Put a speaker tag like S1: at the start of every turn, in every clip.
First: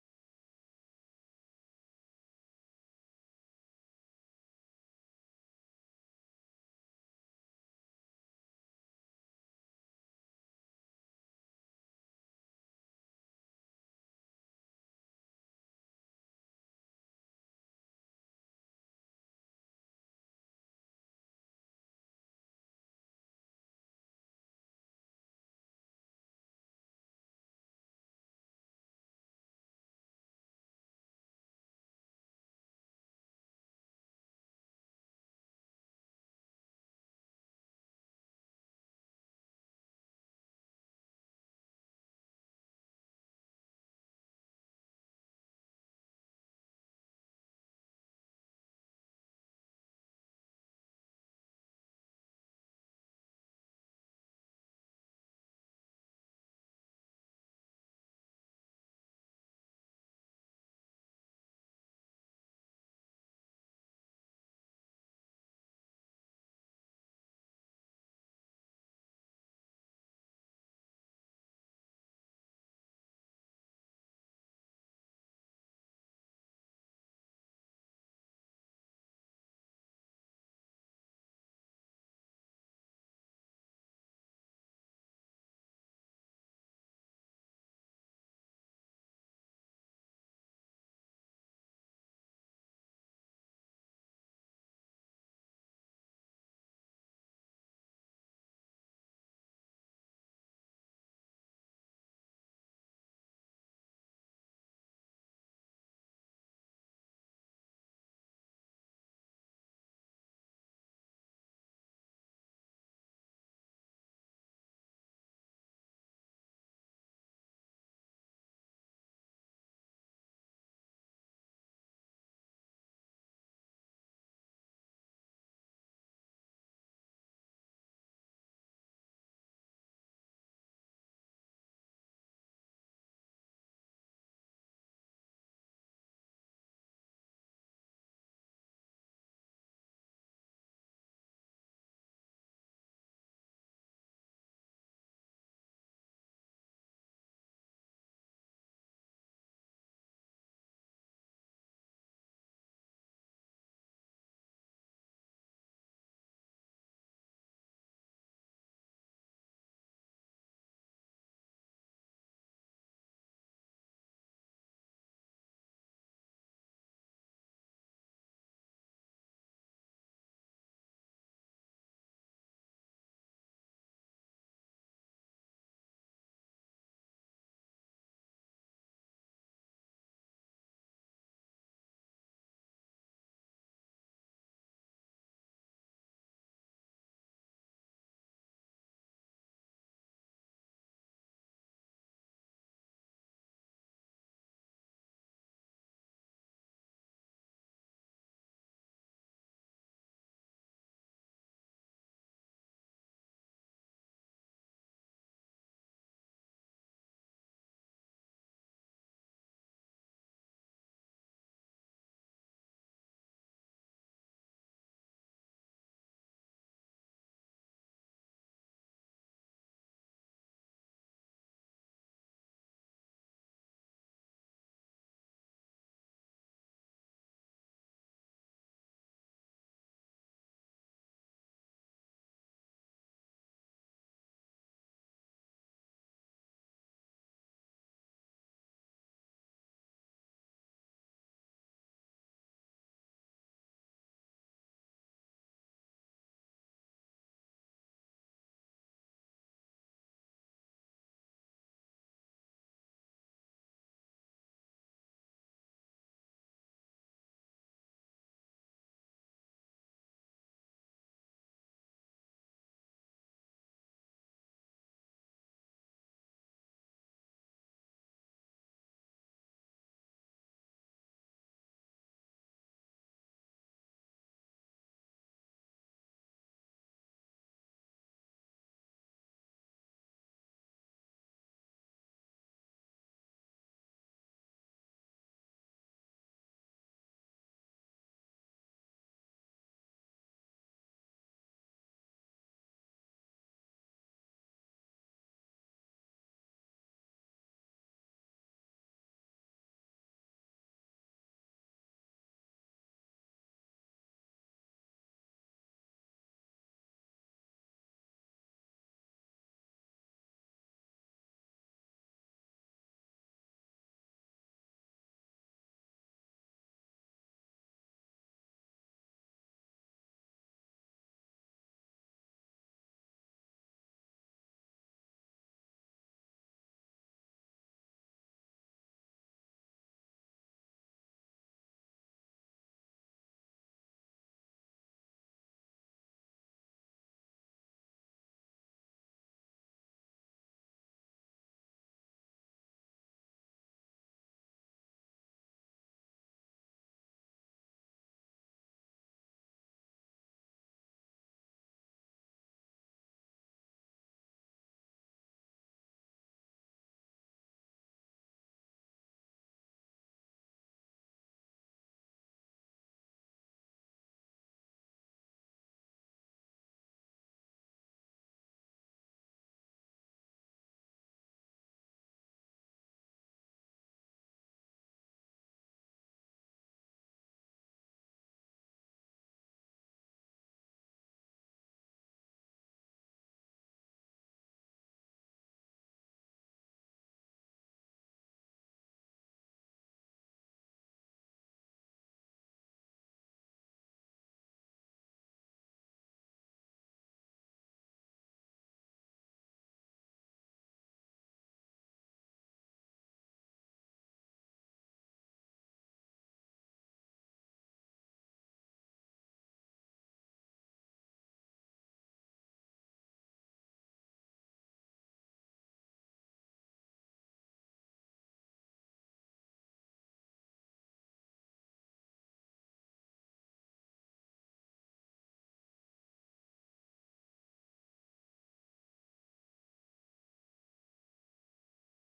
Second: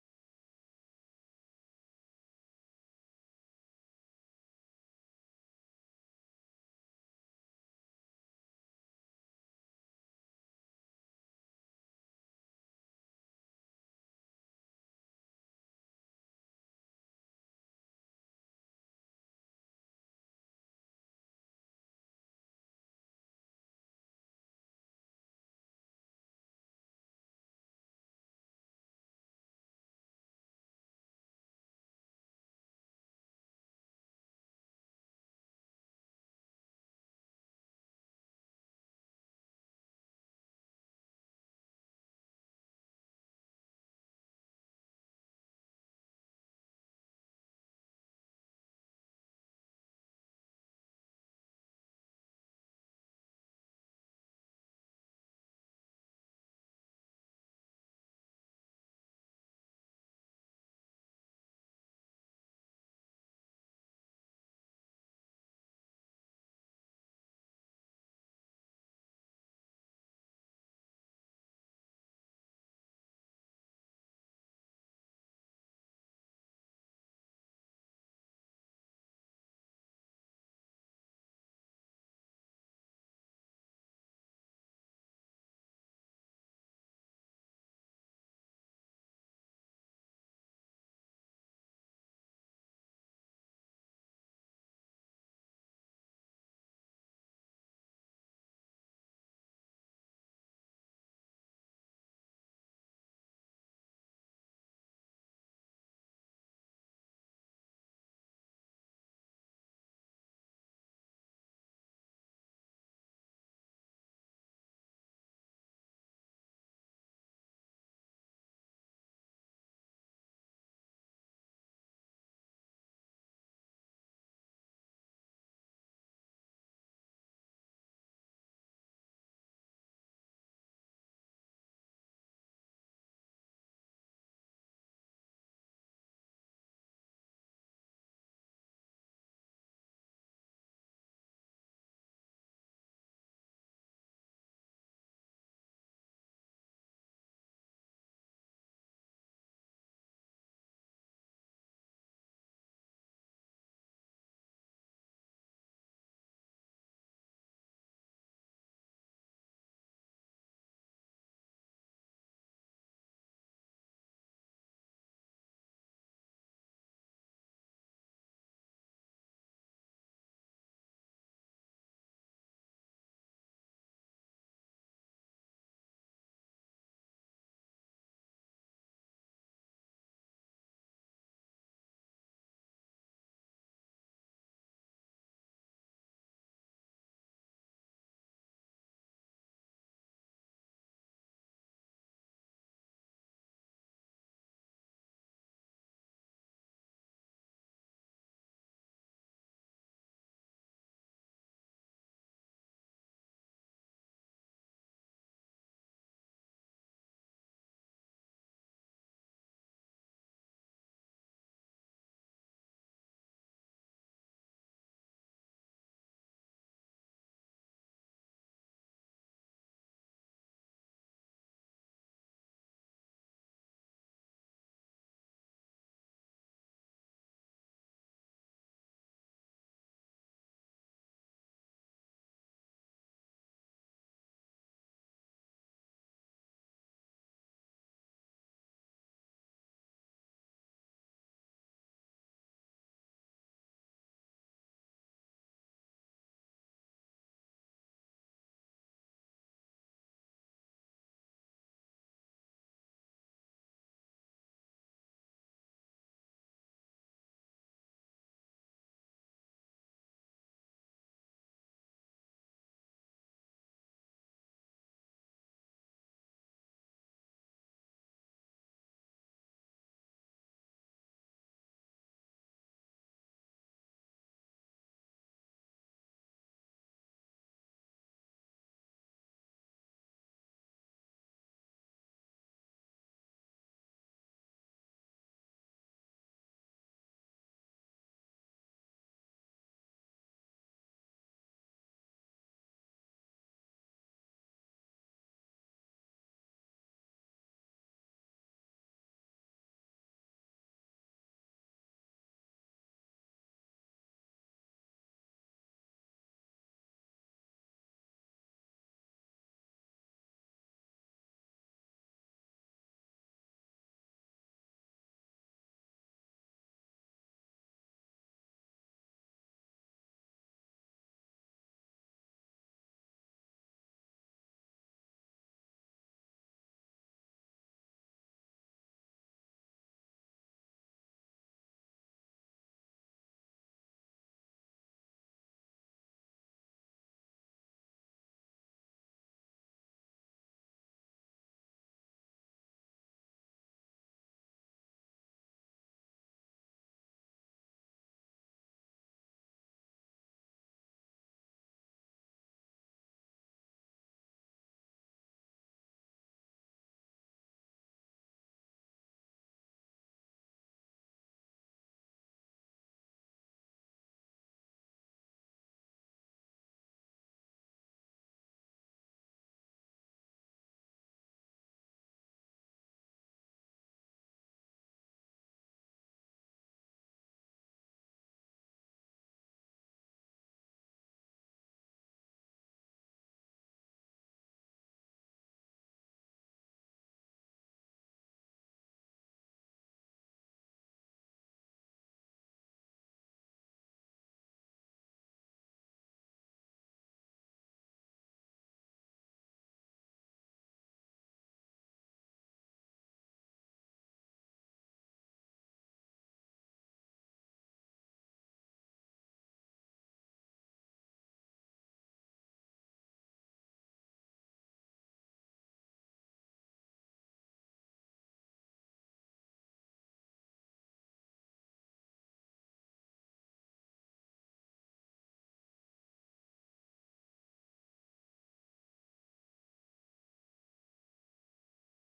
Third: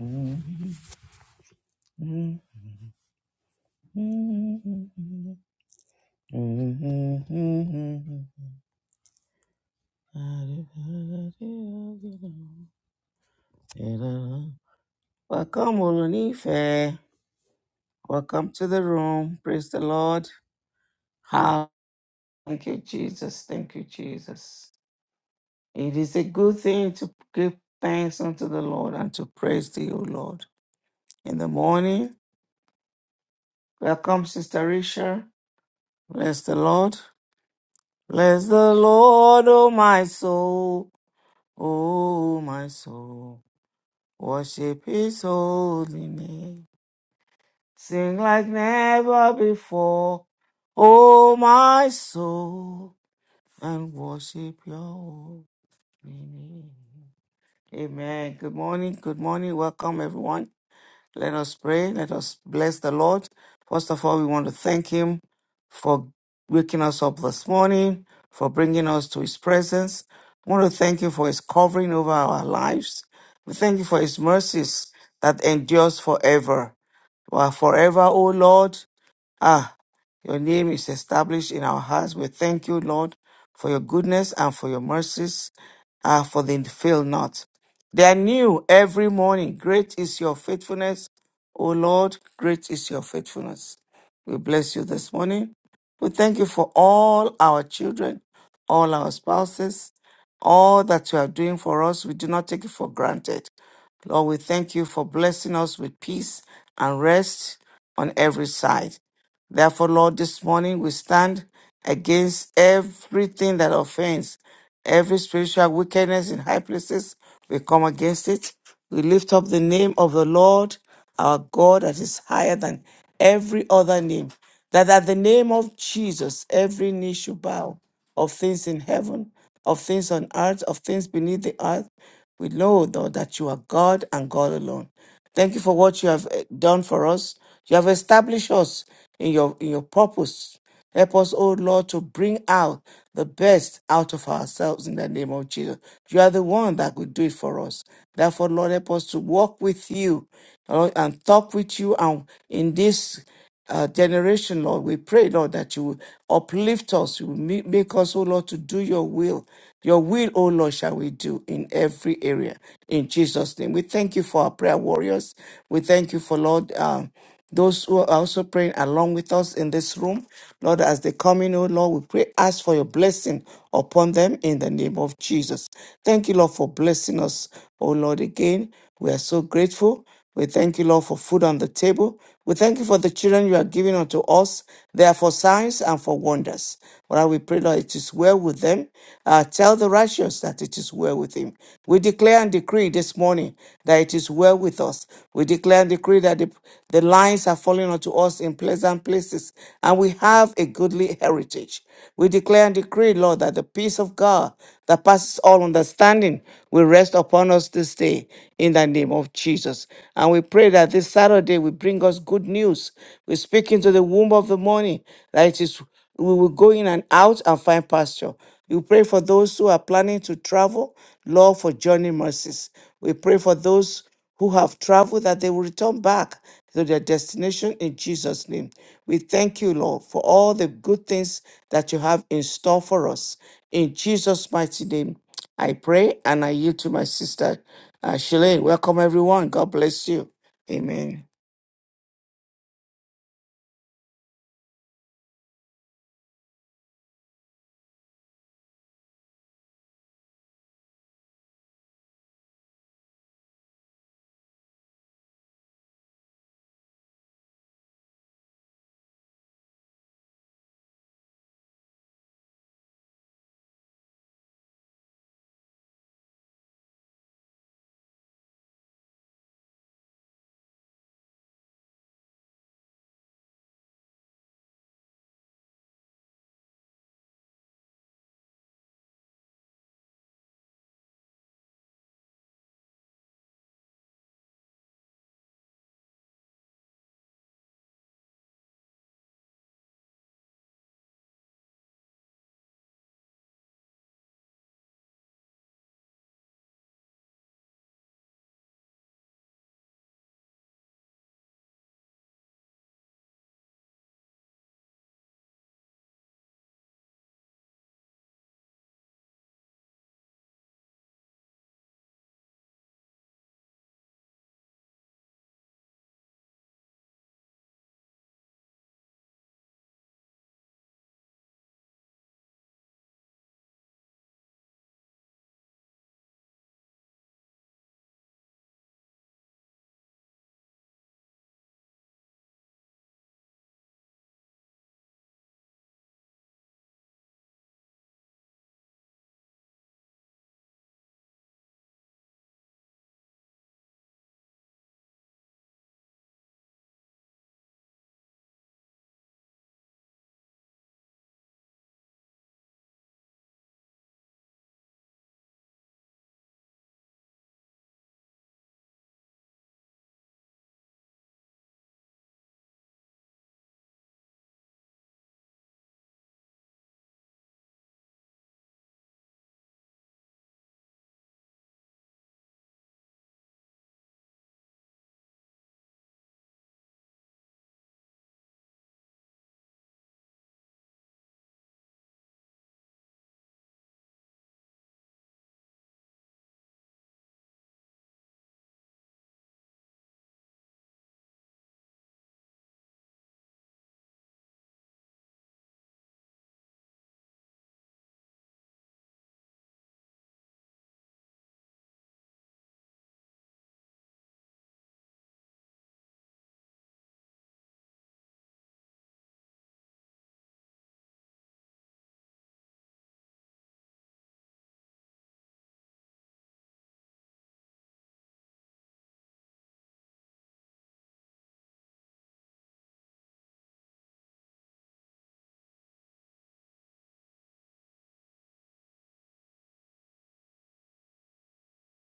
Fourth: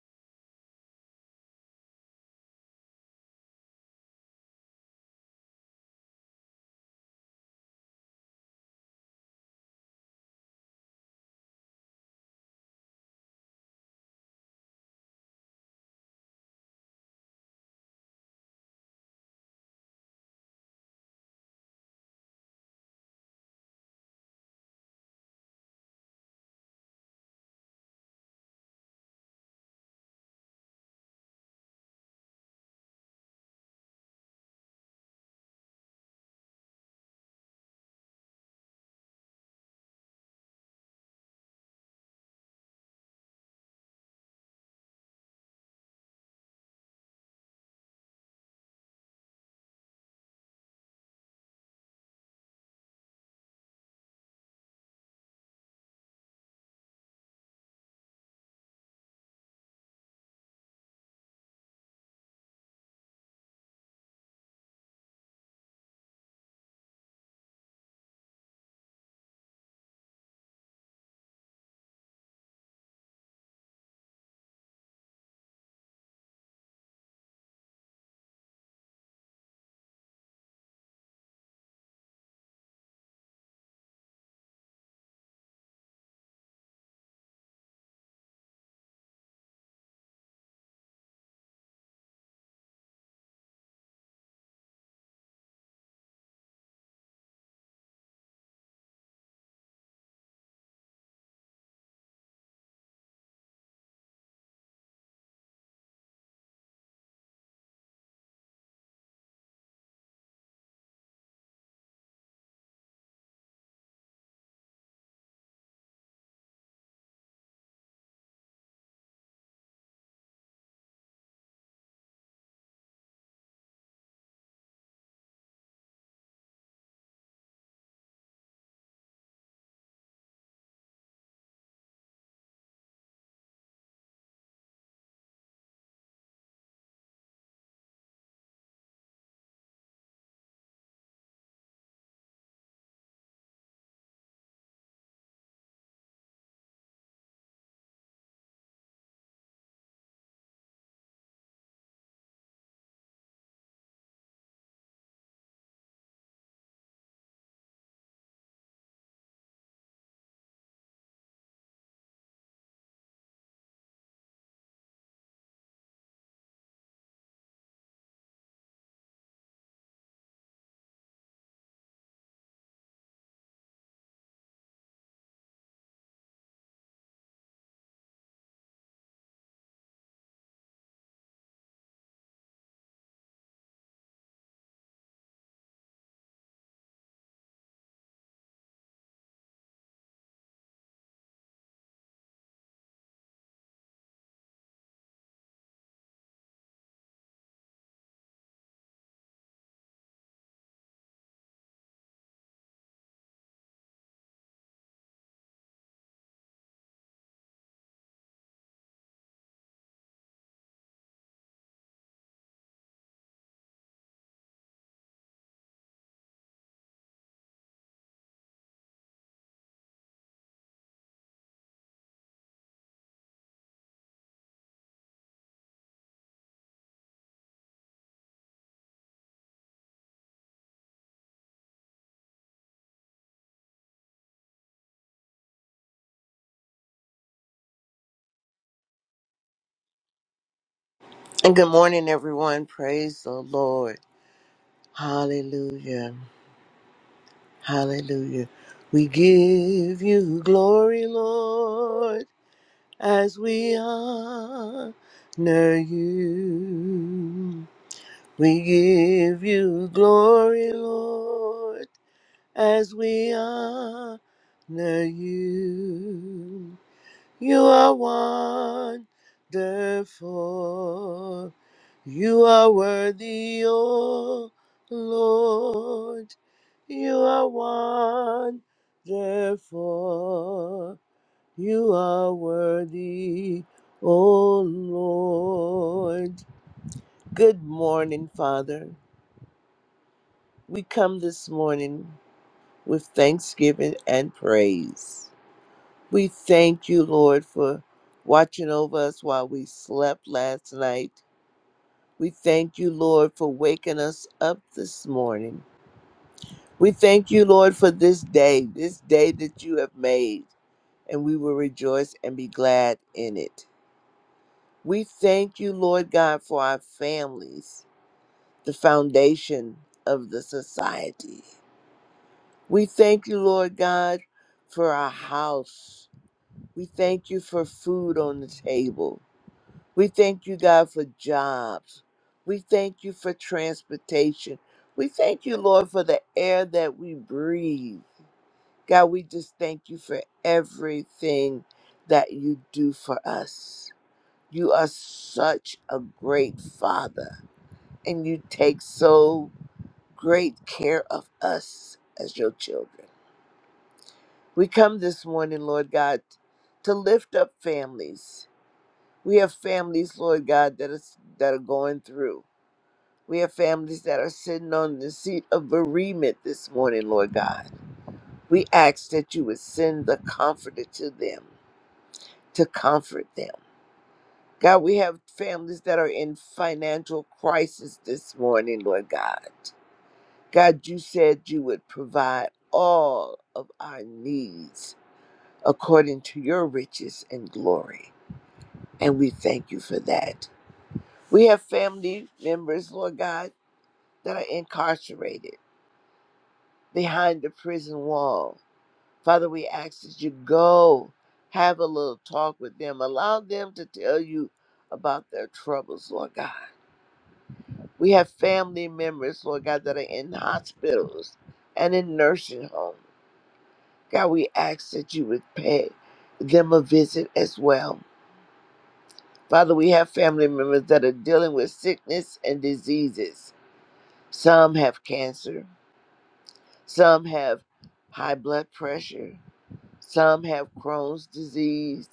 S1: Welcome, Olunife. Welcome to the room. Praise the Lord. How? Thank you, Jesus. Thank you, Jesus. It is a good thing to give thanks unto the Lord and to praise thee, O Lord. In the morning, welcome, Sister Risha. Bless the Lord. Bless the Lord, O my soul. Oh, my soul, worship his holy name. Sing like never before. Oh, my soul, and worship your holy name. Amen. Good morning. Good morning. Welcome, everyone. Let us pray. Let us bless the Lord. First of all, we want to thank Him for waking us up this morning, for bringing us to His presence. We want to thank Him for His covering over our lives. We thank you for His mercies that endures forever. You are forever, O Lord. Ah, your name is established in our hearts. We thank you, Lord, for your goodness and for your mercies, ah, for they fail not. They are new every morning. Great is your faithfulness, O Lord. Great is your faithfulness. We bless you this morning. We thank you for all our children, all our spouses, all that you are doing for us. We do not take it for granted. Lord, we thank you for blessing us with peace and rest on every side. Therefore, Lord, this morning we stand against everything that offends, every spiritual wickedness in high places. We come against it. We lift up the name of the Lord, our God, that is higher than every other name. That at the name of Jesus, every knee should bow of things in heaven, of things on earth, of things beneath the earth we know, Lord, that you are God and God alone. Thank you for what you have eh, done for us. You have established us in your in your purpose. Help us, O Lord, to bring out the best out of ourselves in the name of Jesus. You are the one that could do it for us. Therefore, Lord, help us to walk with you Lord, and talk with you and in this uh, generation, Lord. We pray, Lord, that you will uplift us, you will ma- make us, oh Lord, to do your will. Your will, oh Lord, shall we do in every area. In Jesus' name. We thank you for our prayer warriors. We thank you for, Lord, um, those who are also praying along with us in this room. Lord, as they come in, oh Lord, we pray, ask for your blessing upon them in the name of Jesus. Thank you, Lord, for blessing us, oh Lord, again. We are so grateful. We thank you, Lord, for food on the table. We thank you for the children you are giving unto us. They are for signs and for wonders. Lord, we pray, Lord, it is well with them. Uh, tell the righteous that it is well with him. We declare and decree this morning that it is well with us. We declare and decree that the, the lines are falling unto us in pleasant places. And we have a goodly heritage. We declare and decree, Lord, that the peace of God that passes all understanding will rest upon us this day in the name of Jesus. And we pray that this Saturday will bring us good news. We speak into the womb of the morning that it is we will go in and out and find pasture. We pray for those who are planning to travel, Lord, for journey mercies. We pray for those who have traveled that they will return back to their destination in Jesus' name. We thank you, Lord, for all the good things that you have in store for us. In Jesus' mighty name, I pray and I yield to my sister, uh, Shalane. Welcome, everyone. God bless you. Amen.
S2: And good morning, everyone. Praise the Lord. Hallelujah. Hallelujah. We give you glory, Lord, as we honor you. We give you glory, Lord, as we honor you. You are wonderful. You are worthy, O Lord. You are wonderful. You are worthy, O Lord. Good morning, Father. We come this morning with thanksgiving and praise. We thank you, Lord, for watching over us while we slept last night. We thank you, Lord, for waking us up this morning. We thank you, Lord, for this day, this day that you have made, and we will rejoice and be glad in it. We thank you, Lord God, for our families, the foundation of the society. We thank you, Lord God, for our house. We thank you for food on the table. We thank you, God, for jobs. We thank you for transportation. We thank you, Lord, for the air that we breathe. God, we just thank you for everything that you do for us. You are such a great father, and you take so great care of us as your children. We come this morning, Lord God, to lift up families. We have families, Lord God, that is that are going through. We have families that are sitting on the seat of bereavement this morning, Lord God. We ask that you would send the comforter to them to comfort them. God, we have families that are in financial crisis this morning, Lord God. God, you said you would provide all of our needs according to your riches and glory. And we thank you for that. We have family members, Lord God, that are incarcerated behind the prison wall Father, we ask that you go have a little talk with them. Allow them to tell you about their troubles, Lord God. We have family members, Lord God, that are in hospitals and in nursing homes. God, we ask that you would pay them a visit as well. Father, we have family members that are dealing with sickness and diseases. Some have cancer, some have high blood pressure, Some have Crohn's disease.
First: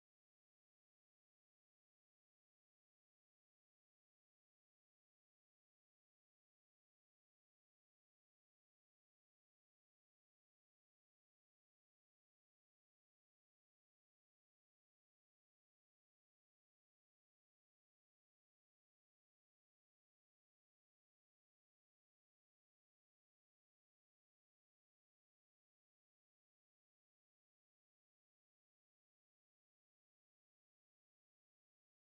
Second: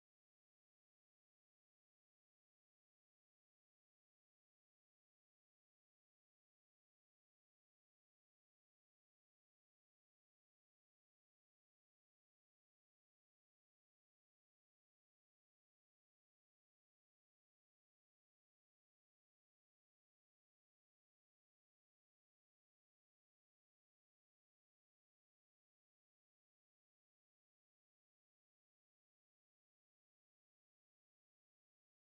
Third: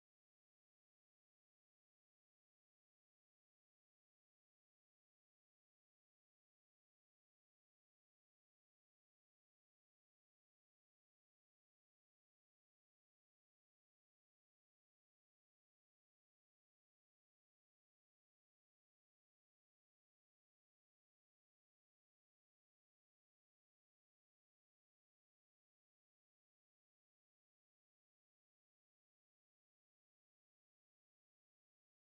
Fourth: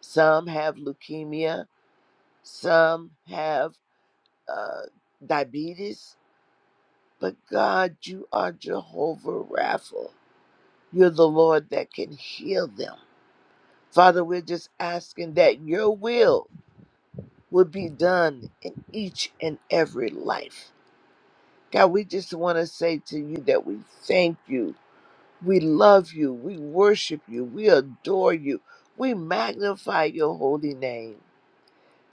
S2: Some have leukemia. Some have uh, diabetes. But God, you are Jehovah Rapha. You're the Lord that can heal them. Father, we're just asking that your will would be done in each and every life. God, we just want to say to you that we thank you. We love you. We worship you. We adore you. We magnify your holy name.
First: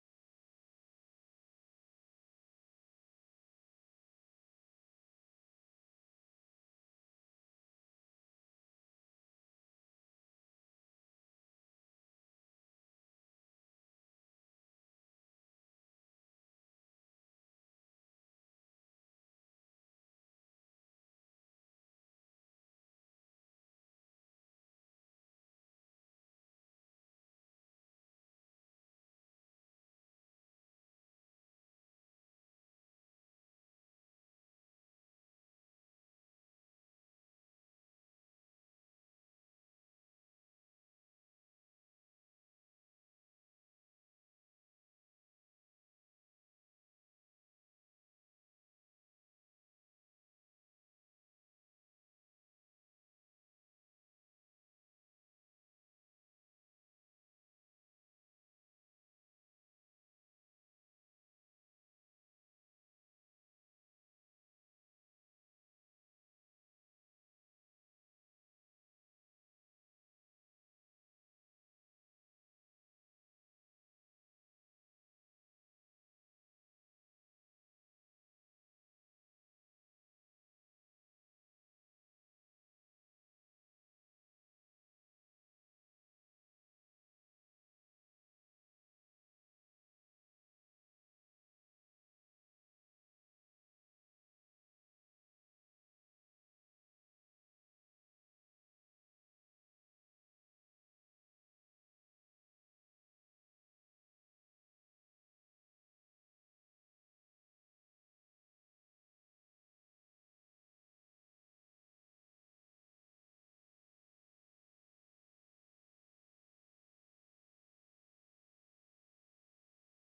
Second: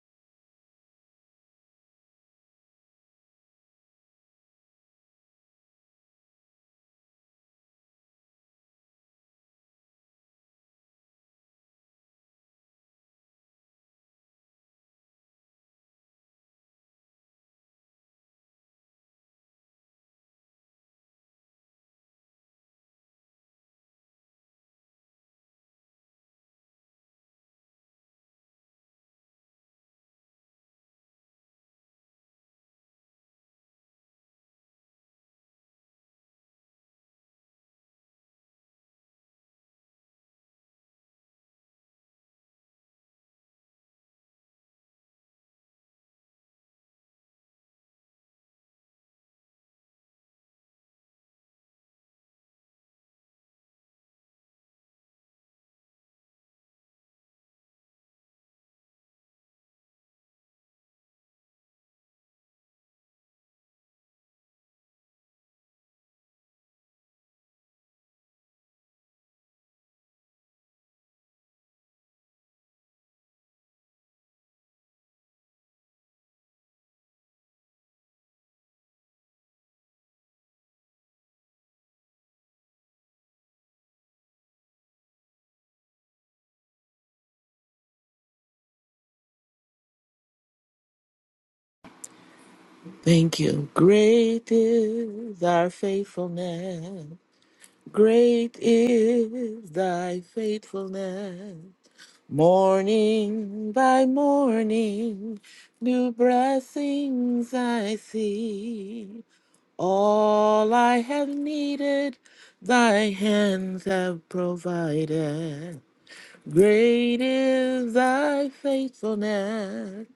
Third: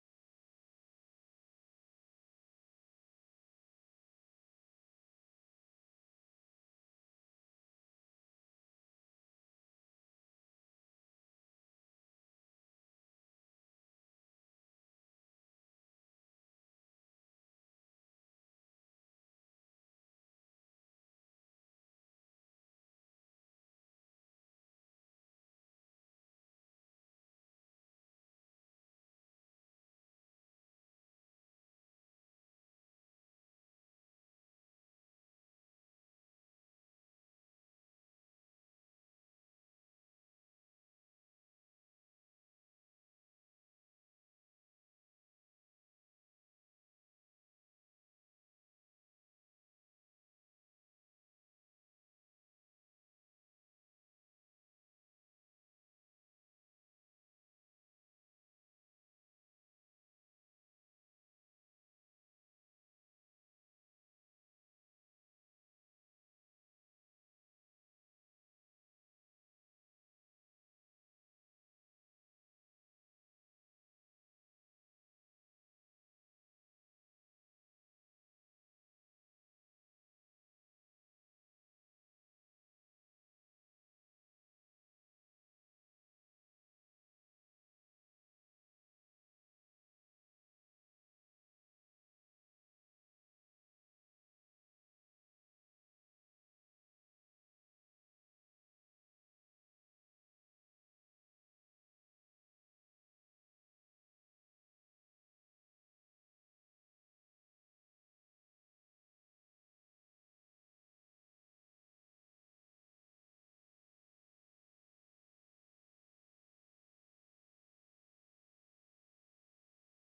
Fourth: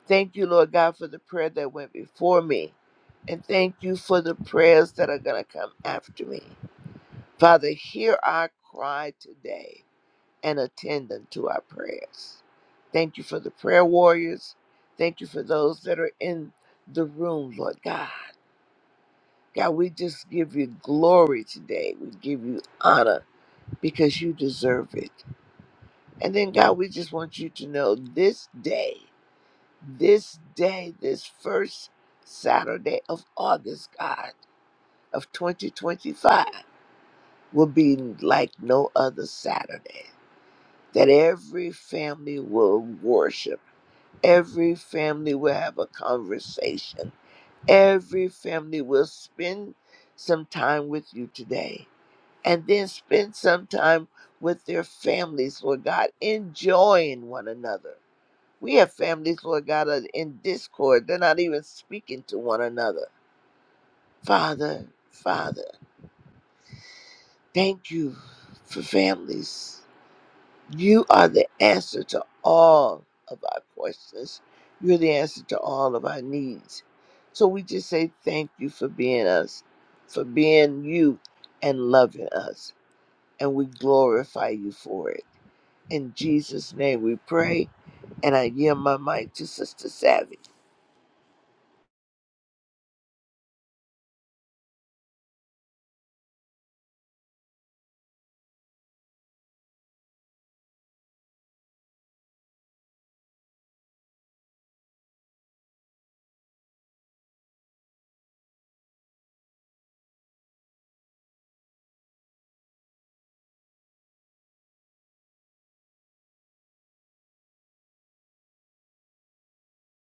S2: Thank you, Lord God, for the prayer that went before me. And thank you for the prayers that are going to come after me. Father, hear our cry today and attend unto our prayers. Thank you for the prayer warriors. Thank you for those that are in the room, Lord God. God, we just give you glory today. We give you honor because you deserve it. And then, God, we just want you to know this day. this day, this first Saturday of August, God, of 2025, will be like no other Saturday. That every family will worship, every family will have a conversation, every family will spend some time with you today, and then spend some time with their families, Lord God, enjoying one another We have families, Lord God, that are in discord. They're not even speaking to one another. Father, Father, thank you for families. You are the answer to all of our questions. You're the answer to all of our needs. So we just say thank you for being us, for being you and loving us. And we glorify you for it. In Jesus' name we pray. And I yield my mic to Sister Savvy.
S3: Thank you. Great is thy faithfulness. Great is thy faithfulness. Morning by morning, new blessings I see. All I have needed, thy hands have provided. Great is thy faithfulness.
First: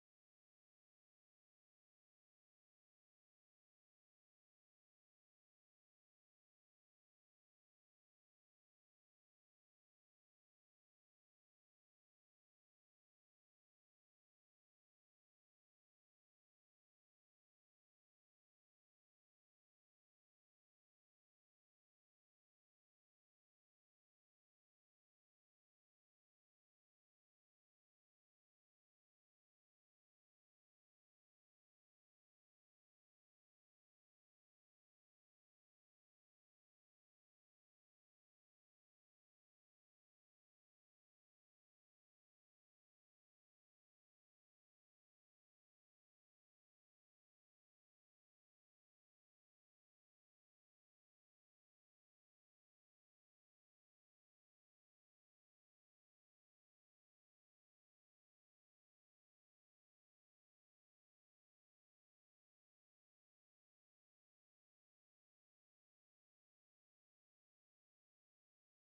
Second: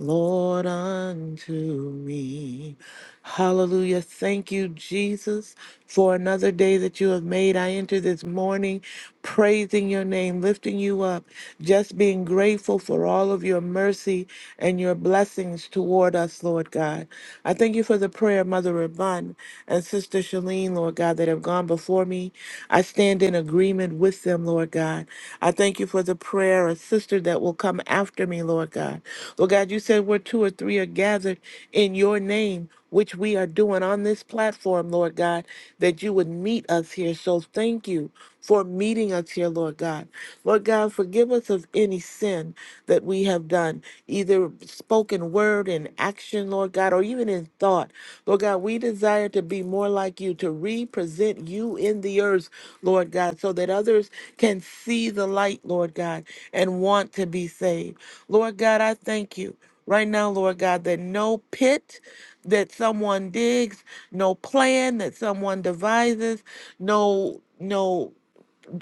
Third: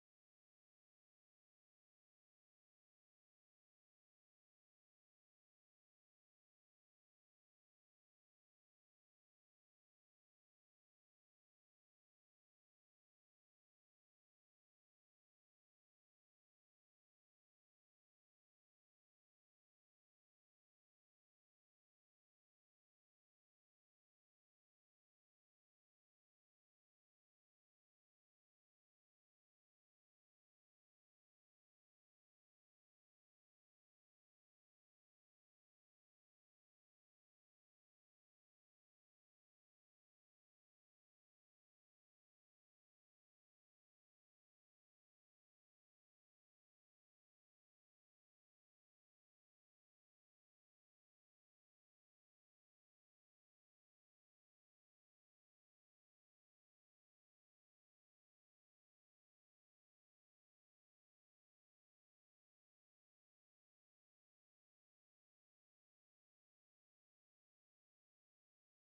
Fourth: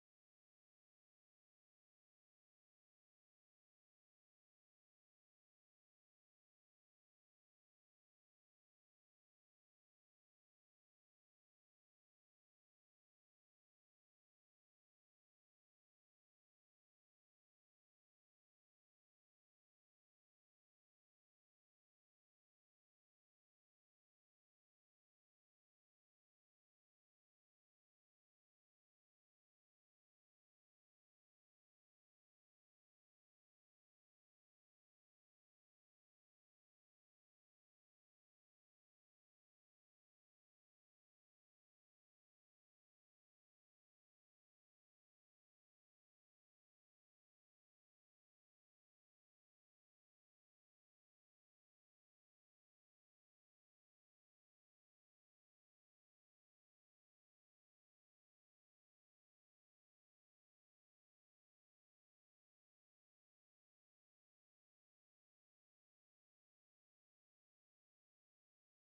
S3: Lord unto me. Hallelujah. Thank you, Jesus, for another day that you have made. I enter this morning praising your name, lifting you up, just being grateful for all of your mercy and your blessings toward us, Lord God. I thank you for the prayer, of Mother Rabun and Sister Shalene, Lord God, that have gone before me. I stand in agreement with them, Lord God. I thank you for the prayer, a sister that will come after me, Lord God. Lord God, you said where two or three are gathered in your name, which we are doing on this platform, Lord God, that you would meet us here. So thank you for meeting us here, Lord God. Lord God, forgive us of any sin that we have done, either spoken word in action, Lord God, or even in thought. Lord God, we desire to be more like you, to represent you in the earth, Lord God, so that others can see the light, Lord God, and want to be saved. Lord God, I thank you right now, Lord God, that no pit that someone digs, no plan that someone devises, no no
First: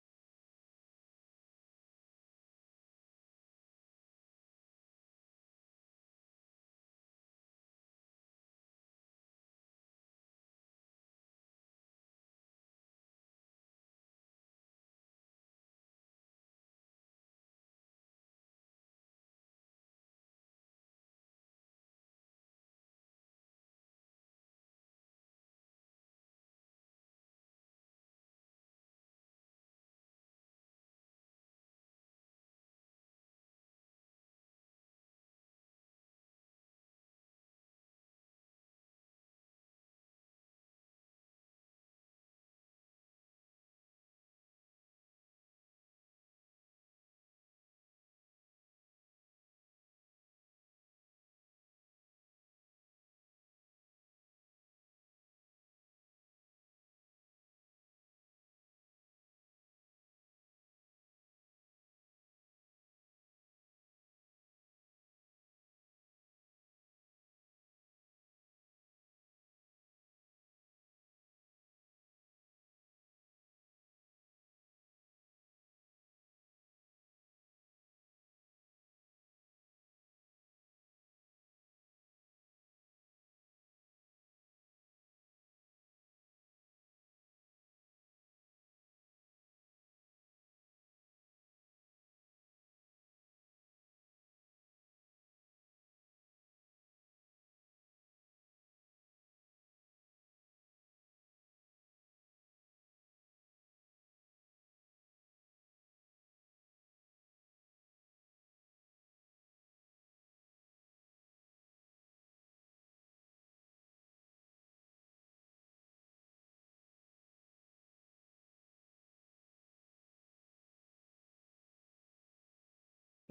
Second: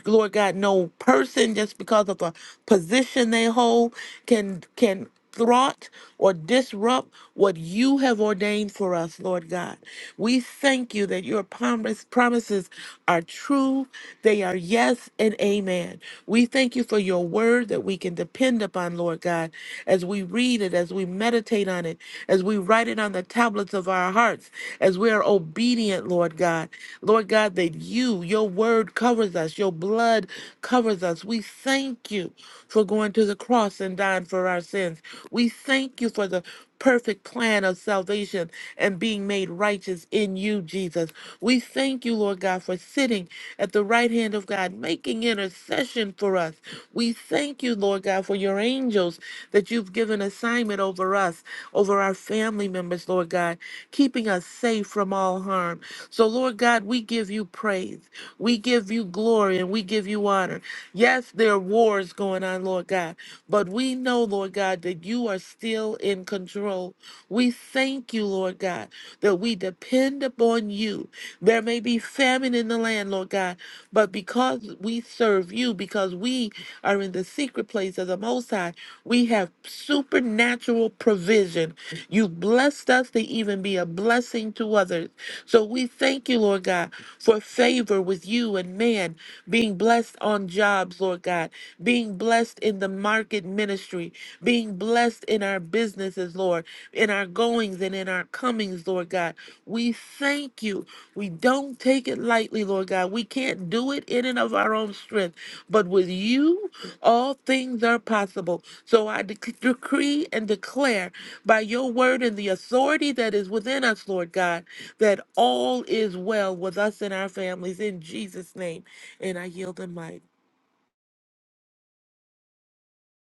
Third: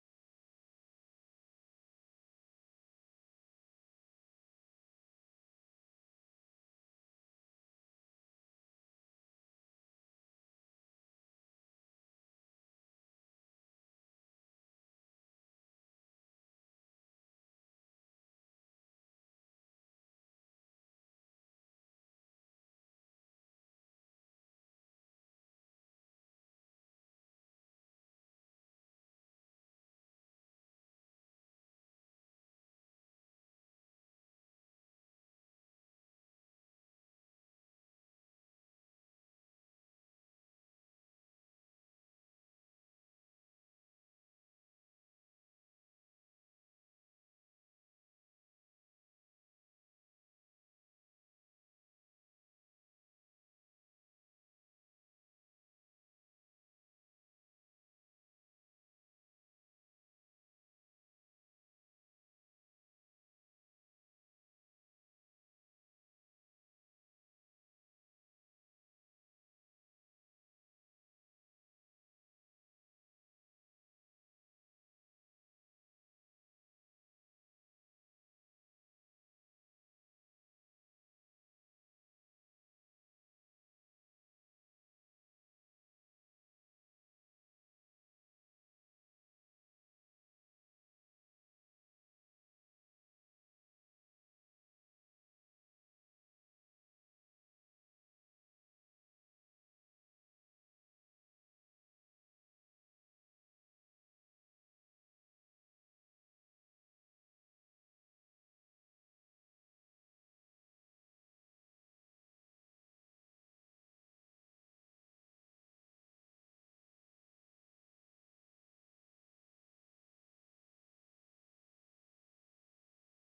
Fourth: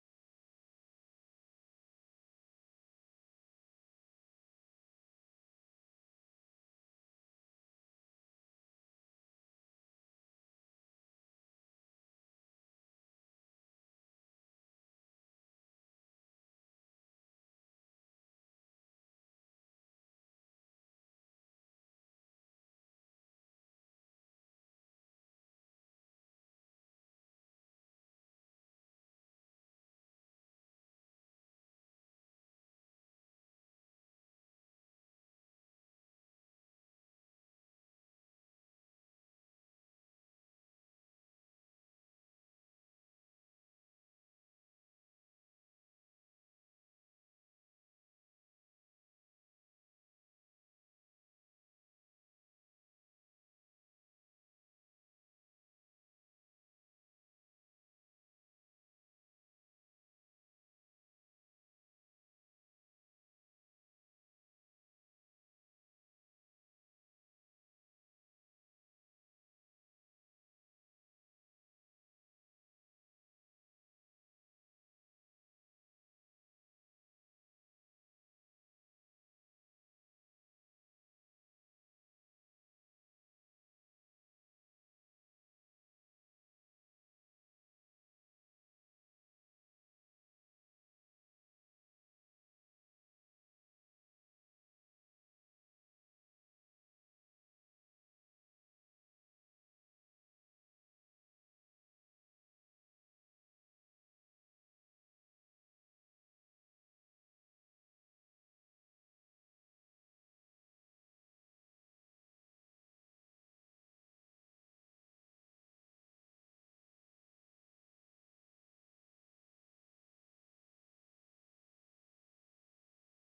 S3: Lord God, no person just because of a position they hold can can thwart or disrupt what you have ordained for us, Lord God. We thank you that your promise, promises are true. They are yes and amen. We thank you for your word that we can depend upon, Lord God, as we read it, as we meditate on it, as we write it on the tablets of our hearts, as we are obedient, Lord God. Lord God, that you, your word covers us, your blood covers us. We thank you for going to the cross and dying for our sins. We thank you for the perfect plan of salvation and being made righteous in you, Jesus. We thank you, Lord God, for sitting at the right hand of God, making intercession for us. We thank you, Lord God, for your angels that you've given assignment over us, over our family members, Lord God, keeping us safe from all harm. So, Lord God, we give you praise. We give you glory and we give you honor. Yes, there are wars going on, Lord God, but we know, Lord God, that you are still in control. We thank you, Lord God, that we depend upon you. There may be famine in the land, Lord God, but because we serve you, because we are in the secret place of the Most High, we have supernatural provision. You've blessed us to even be a blessing to others. So we thank you, Lord God, for favor with you and man, being blessed on jobs, Lord God, being blessed in the market ministry, being blessed in our business businesses, Lord, in our goings and in our comings, Lord God. We thank you. We don't take it lightly, Lord God. We can't do it in and of our own strength, but with you, all things are possible. So I dec decree and declare by your word and the authority that is within us, Lord God, that all is well with us and our families in Jesus' name. And I yield the mic.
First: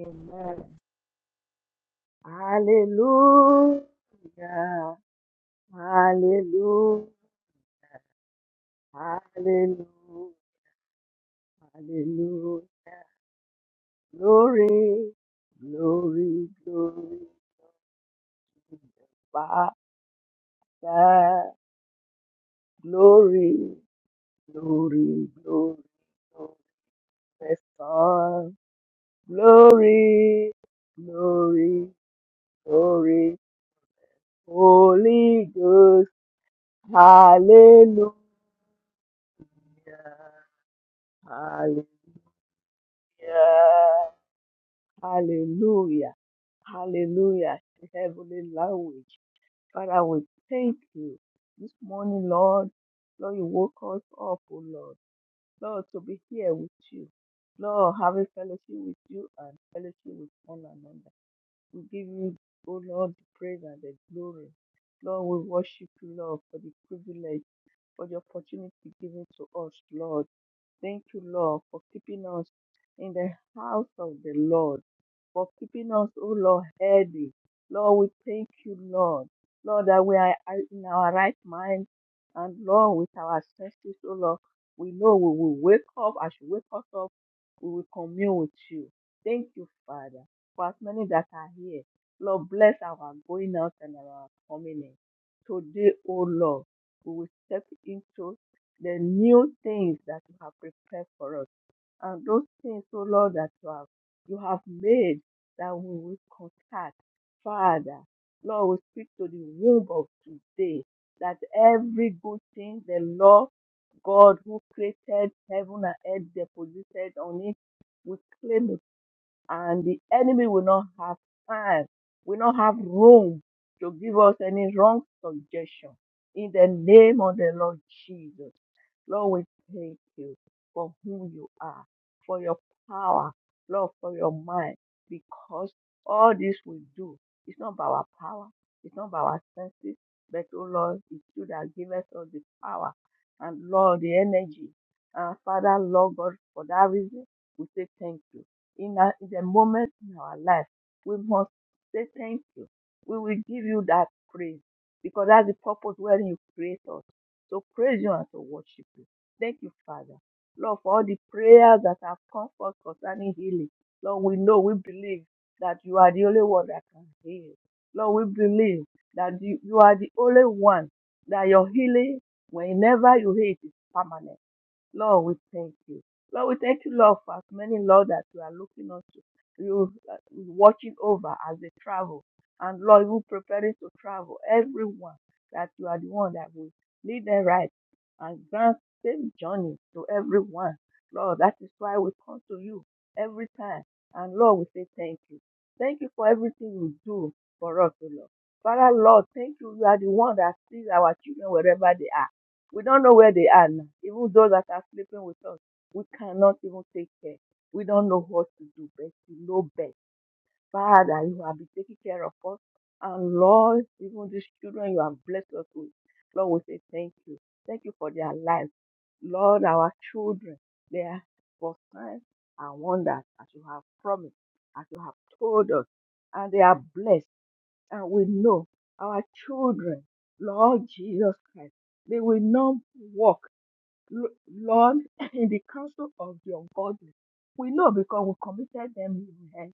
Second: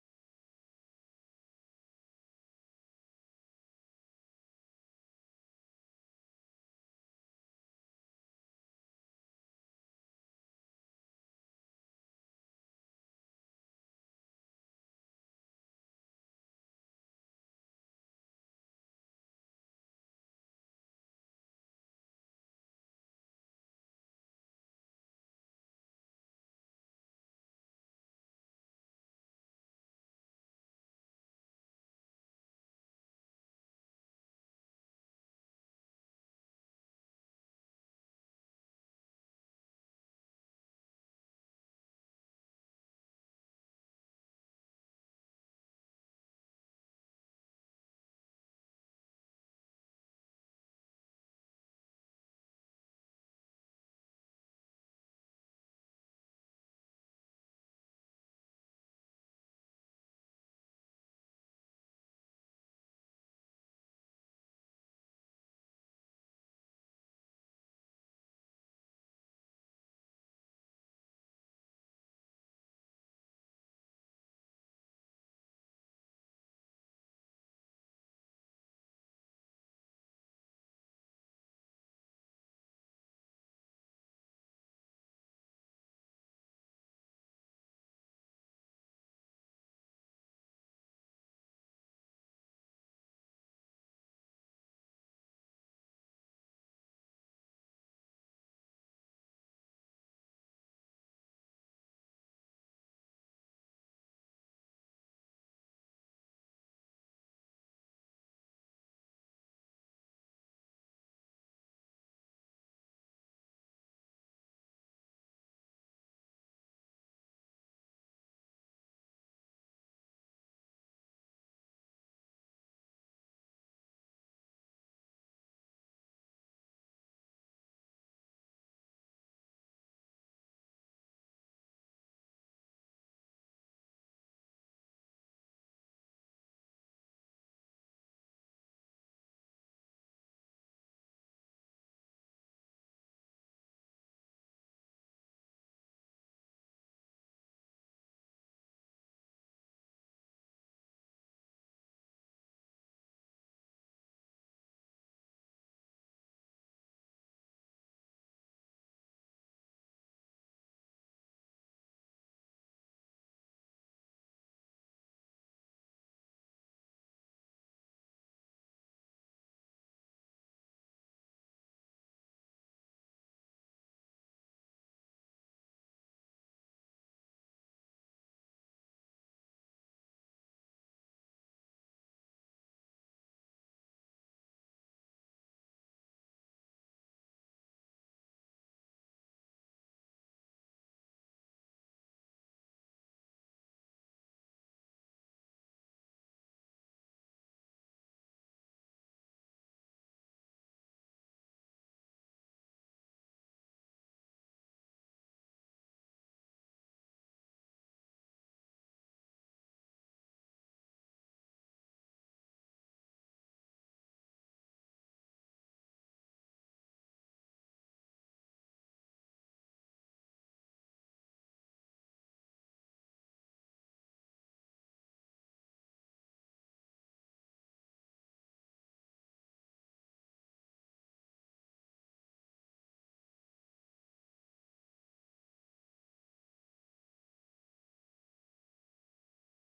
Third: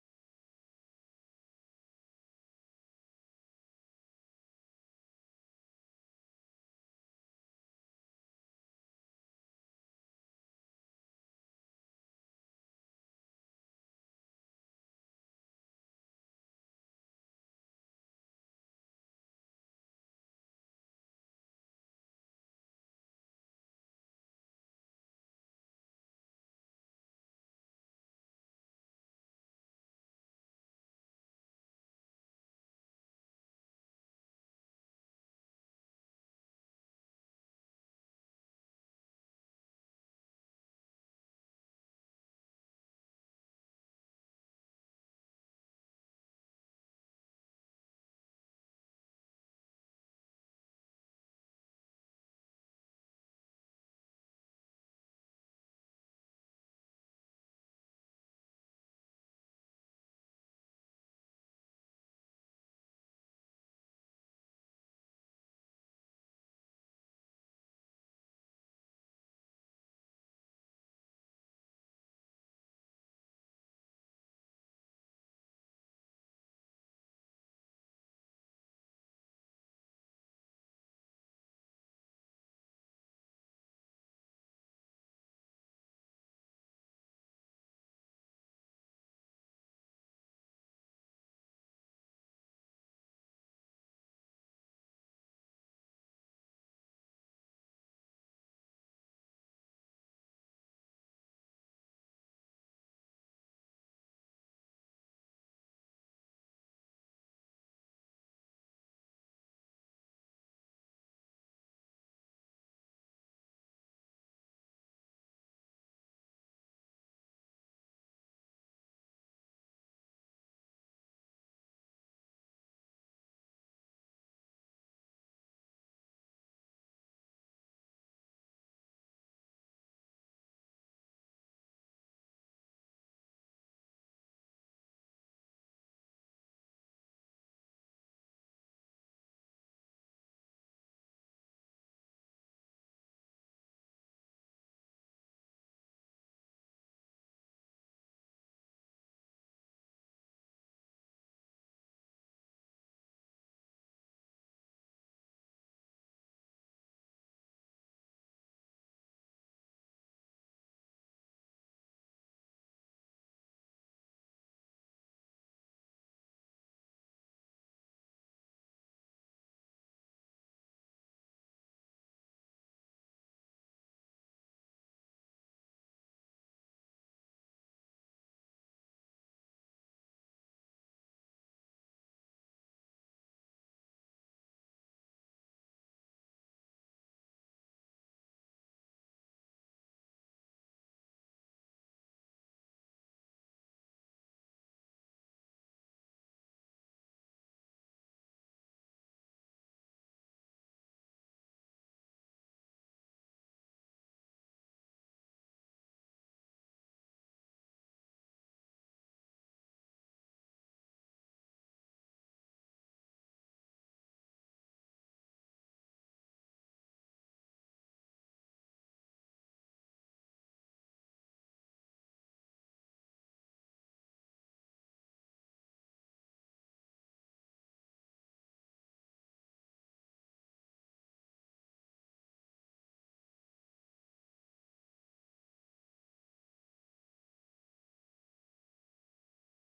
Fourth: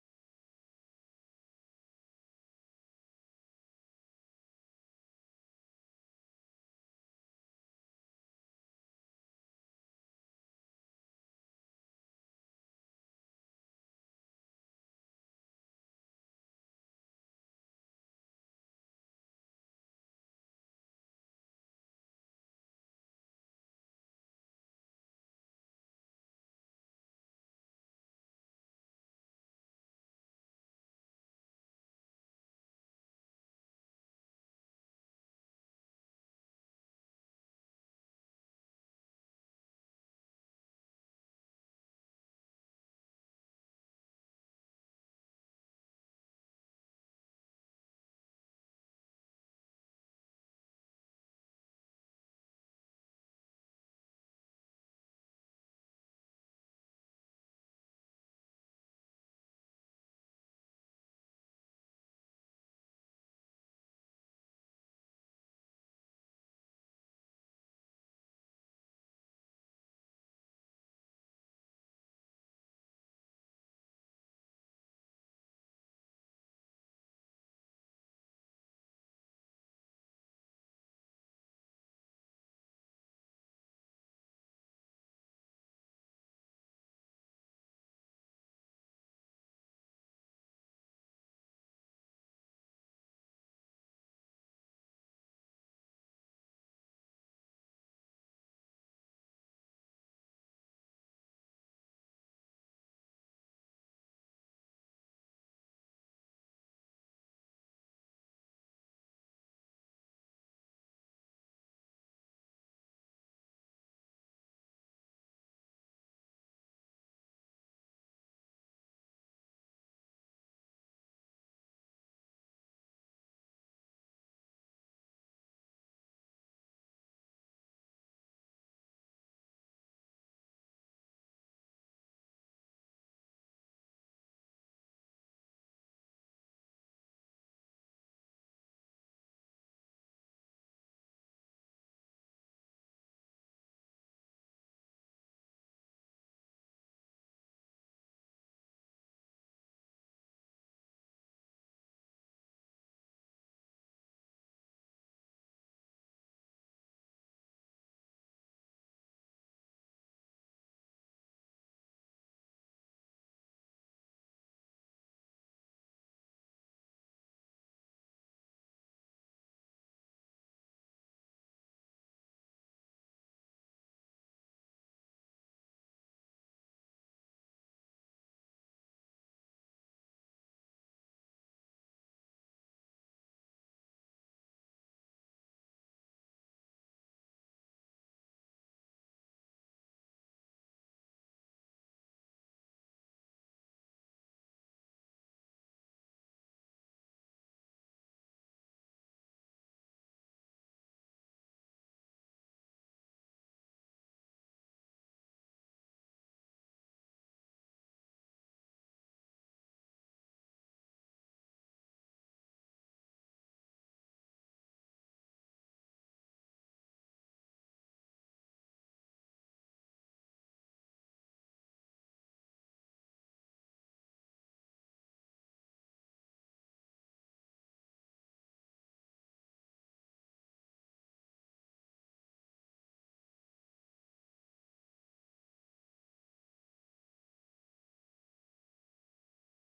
S4: Amen. Hallelujah. Hallelujah. Hallelujah. Hallelujah. Glory. Glory. Glory. to the Father. Glory. Glory. Glory. Glory. to the Son. Glory. Glory. Glory. Holy Ghost. Hallelujah. Hallelujah. Hallelujah. Hallelujah. Heavenly language. Father, we thank you. This morning, Lord, Lord, you woke us up, oh Lord. Lord, to be here with you. Lord, having fellowship with you and fellowship with one another. We give you, oh Lord, the praise and the glory. Lord, we worship you, Lord, for the privilege, for the opportunity given to us, Lord. Thank you, Lord, for keeping us in the house of the Lord, for keeping us, oh Lord, healthy. Lord, we thank you, Lord. Lord, that we are in our right mind. And Lord, with our senses, oh Lord, we know we will wake up. As you wake us up, we will commune with you. Thank you, Father, for as many that are here. Lord, bless our going out and our coming in. Today, oh Lord, we will step into the new things that you have prepared for us. And those things, oh Lord, that you have you have made that we will contact. Father, Lord, we speak to the womb of today that every good thing the Lord God who created heaven and earth deposited on it will claim it. And the enemy will not have time, will not have room to give us any wrong suggestion. In the name of the Lord Jesus. Lord, we thank you for who you are, for your power, Lord, for your mind, because all this we do, it's not by our power, it's not by our senses, but oh Lord, it's you that give us all the power and Lord, the energy. Uh, Father, Lord God, for that reason, we say thank you. In, a, in the moment in our life, we must say thank you. We will give you that praise because that's the purpose wherein you create us to praise you and to worship you. Thank you, Father. Lord, for all the prayers that have come forth concerning healing. Lord, we know, we believe that you are the only one that can heal. Lord, we believe that you, you are the only one that your healing, whenever you heal, it is permanent. Lord, we thank you. Lord, we thank you, Lord, for as many, Lord, that you are looking on to, you uh, watching over as they travel. And Lord, you preparing to travel, everyone, that you are the one that will lead them right and grant same journey to everyone. Lord, that is why we come to you every time. And Lord, we say thank you. Thank you for everything you do for us, O Lord. Father, Lord, thank you. You are the one that sees our children wherever they are. We don't know where they are now. Even those that are sleeping with us, we cannot even take care. We don't know what to do, but you know best. Father, you have been taking care of us. And Lord, even these children you have blessed us with, Lord, we say thank you. Thank you for their lives. Lord, our children, they are for signs and wonders as you have promised, as you have told us. And they are blessed. And we know our children, Lord Jesus Christ, they will not walk L- Lord, in the counsel of the ungodly. We know because we committed them in your hand.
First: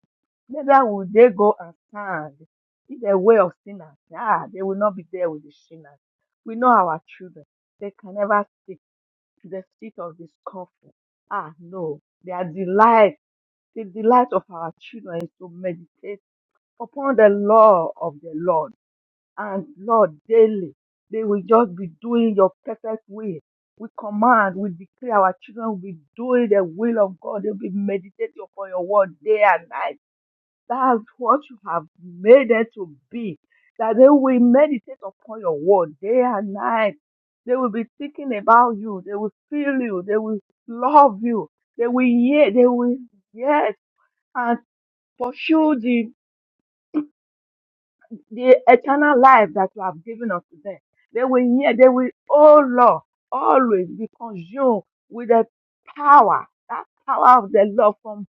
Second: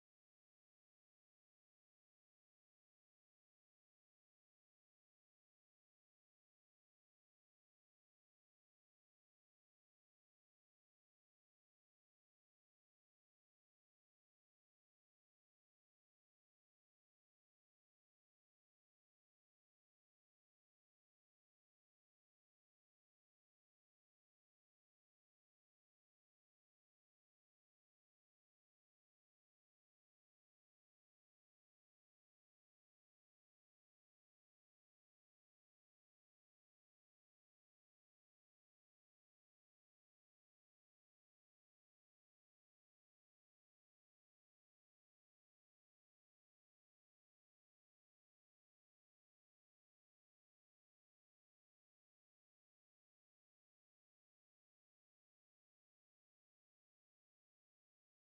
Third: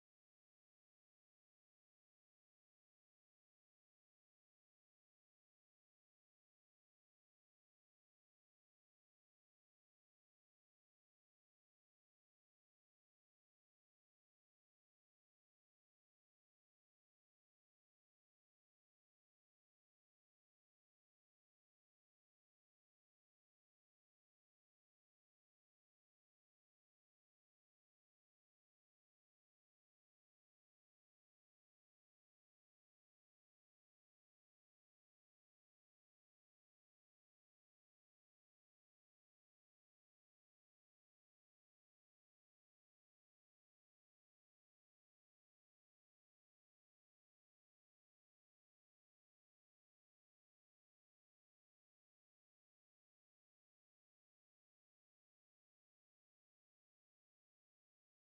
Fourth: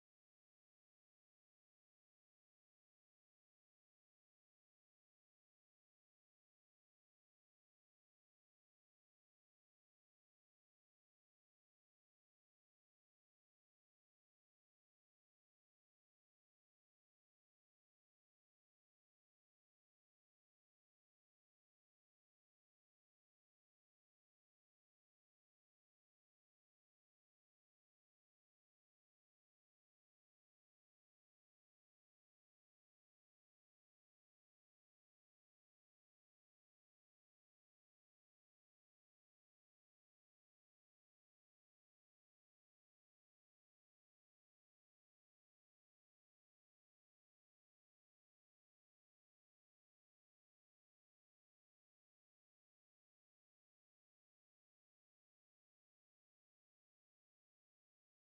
S4: Neither will they go and stand in the way of sinners. Ah, they will not be there with the sinners. We know our children. They can never sit to the seat of discomfort. Ah, no. Their delight, the delight of our children is to meditate upon the law of the Lord and Lord, daily, they will just be doing your perfect will. We command, we declare our children will be doing the will of God. They'll be meditating upon your word day and night. That's what you have made them to be. That they will meditate upon your word day and night. They will be thinking about you. They will feel you. They will love you. They will hear. They will, yes, and pursue the the eternal life that you have given unto them. They will hear, they will, oh Lord, always be consumed with the power, that power of the Lord from,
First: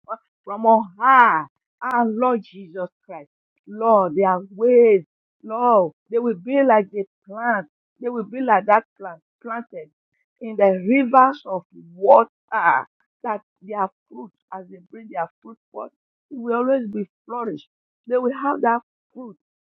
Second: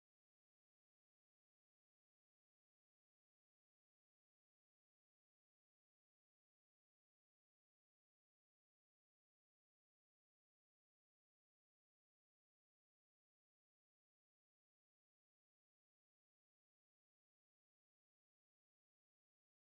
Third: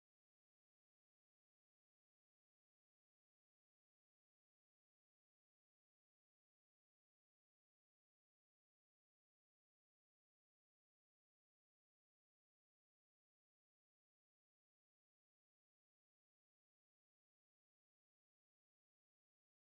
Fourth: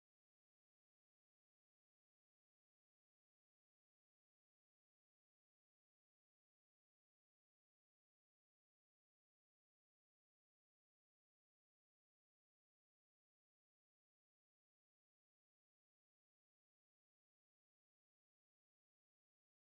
S4: from on high, our Lord Jesus Christ. Lord, their ways, Lord, they will be like the plant, they will be like that plant planted in the rivers of water, that their fruit, as they bring their fruit forth, it will always be flourished. They will have that fruit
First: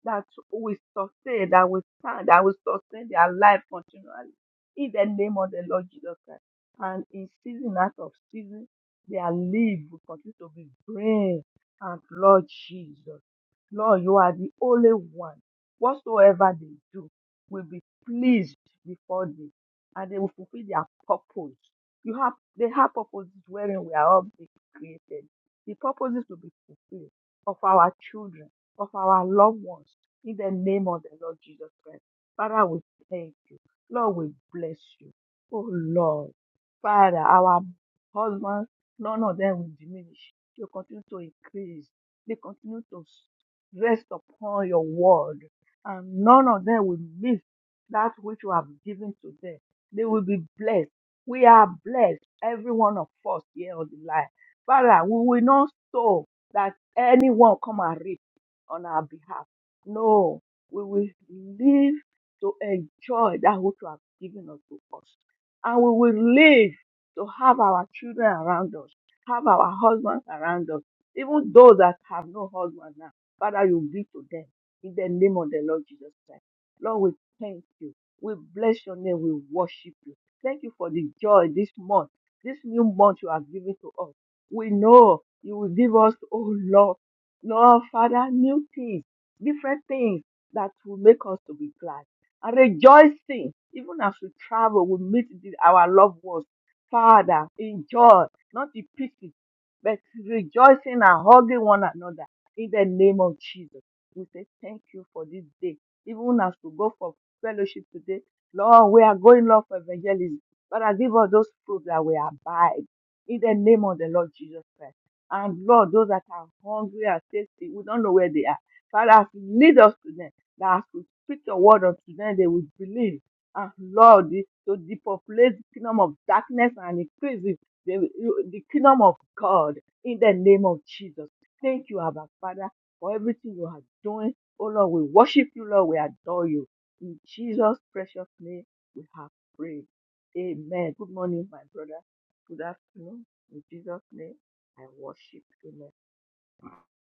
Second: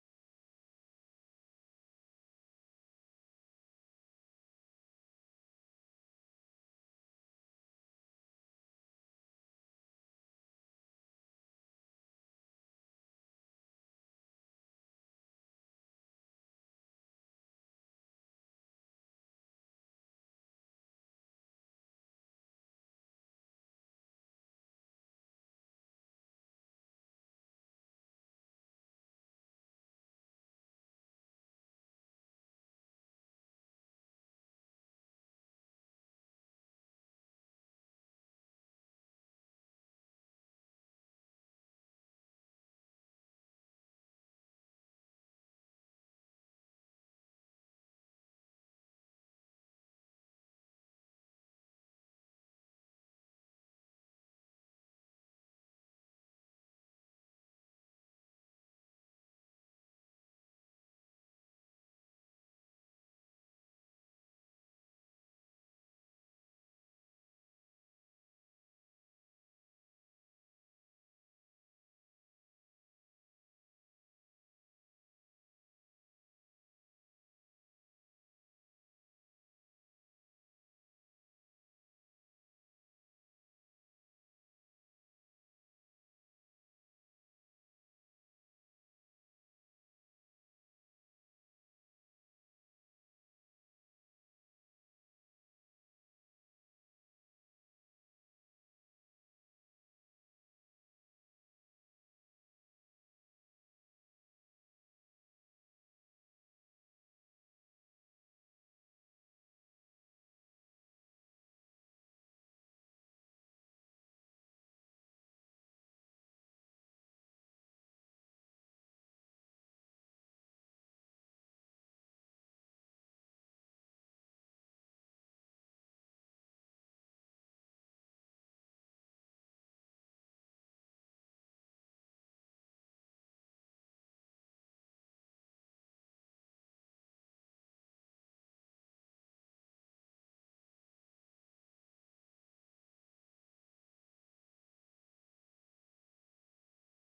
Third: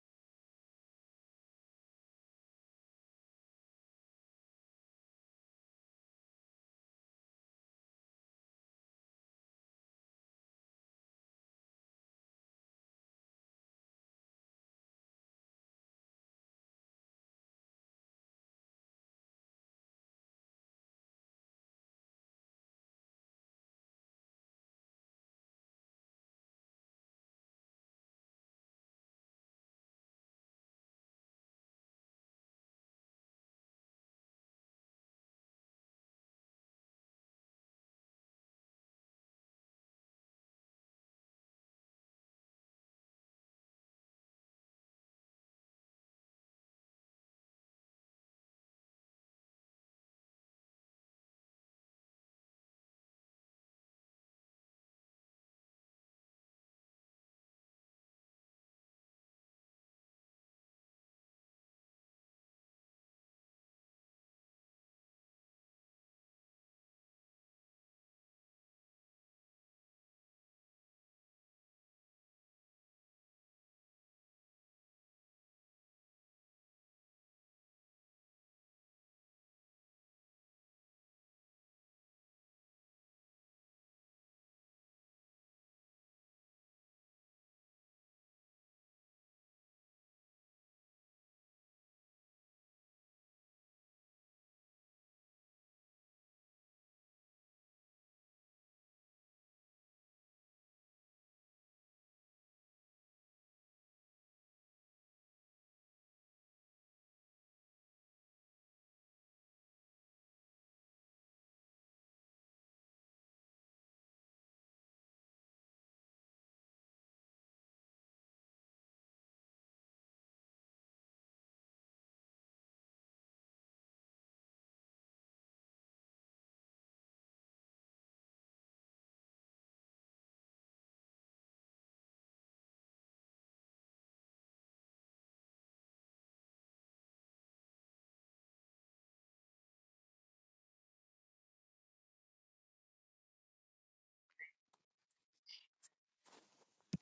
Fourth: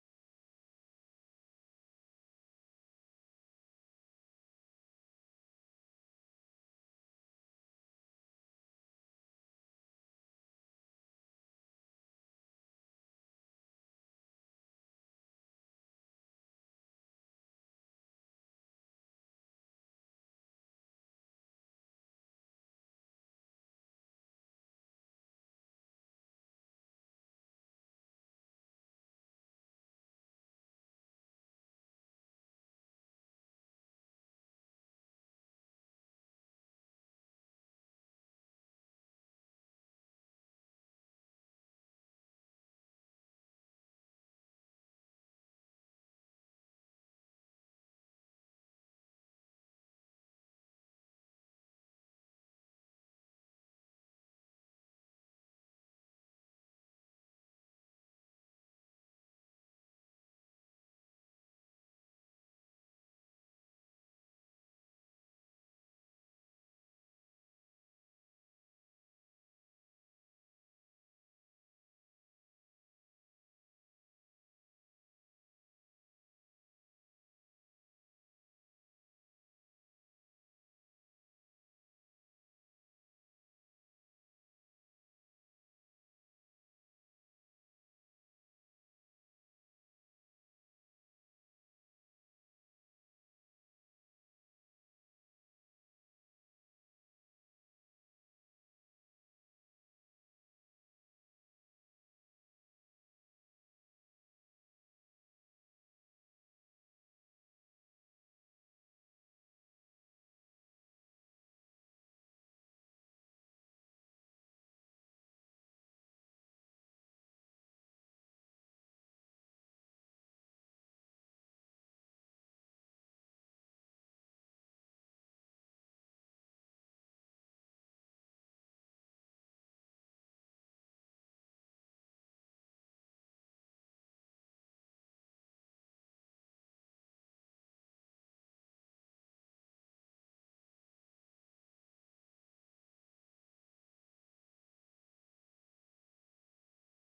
S4: that will sustain, that will stand, that will sustain their life continually. In the name of the Lord Jesus Christ. And in season out of season, their life will continue to be brave. And Lord Jesus, Lord, you are the only one. Whatsoever they do will be pleased before thee, and they will fulfill their purpose. You have they have purposes wherein we are all being created. The purposes will be fulfilled of our children of our loved ones in the name of the Lord Jesus Christ. Father, we thank you. Lord, we bless you. Oh Lord, Father, our husbands, none of them will diminish. You continue to increase. They continue to rest upon your word, and none of them will miss that which you have given to them. They will be blessed. We are blessed, every one of us here on the line. Father, we will not sow that anyone come and reap on our behalf. No, we will live to enjoy that which you have given us to us. And we will live to have our children around us, have our husbands around us, even those that have no husband now. Father, you give to them in the name of the Lord Jesus Christ. Lord, we thank you. We bless your name. We worship you. Thank you for the joy this month, this new month you have given to us. We know you will give us, oh Lord. Lord, Father, new things, different things that will make us to be glad and rejoicing. Even as we travel, we meet the- our loved ones. Father, enjoy, not the pity, but rejoicing and hugging one another in the name of Jesus. We say thank you for this day. Even as we go for fellowship today, Lord, we are going, Lord, for evangelism. Father, give us those fruits that we abide in the name of the Lord Jesus Christ. And Lord, those that are hungry and thirsty, we don't know where they are. Father, lead us to them. That as we speak your word unto them, they will believe. And Lord, the- to depopulate the kingdom of darkness and increase it, the, the kingdom of God in the name of Jesus. Thank you, Abba Father, for everything you are doing. Oh Lord, we worship you, Lord. We adore you. In Jesus' precious name, we have prayed. Amen. Good morning, my brother. Good afternoon. In Jesus' name. I worship in the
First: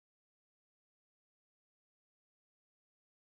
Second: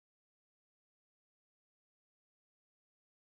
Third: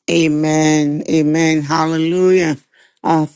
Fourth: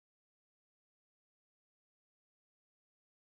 S1: Amen. Amen. Hallelujah. Our,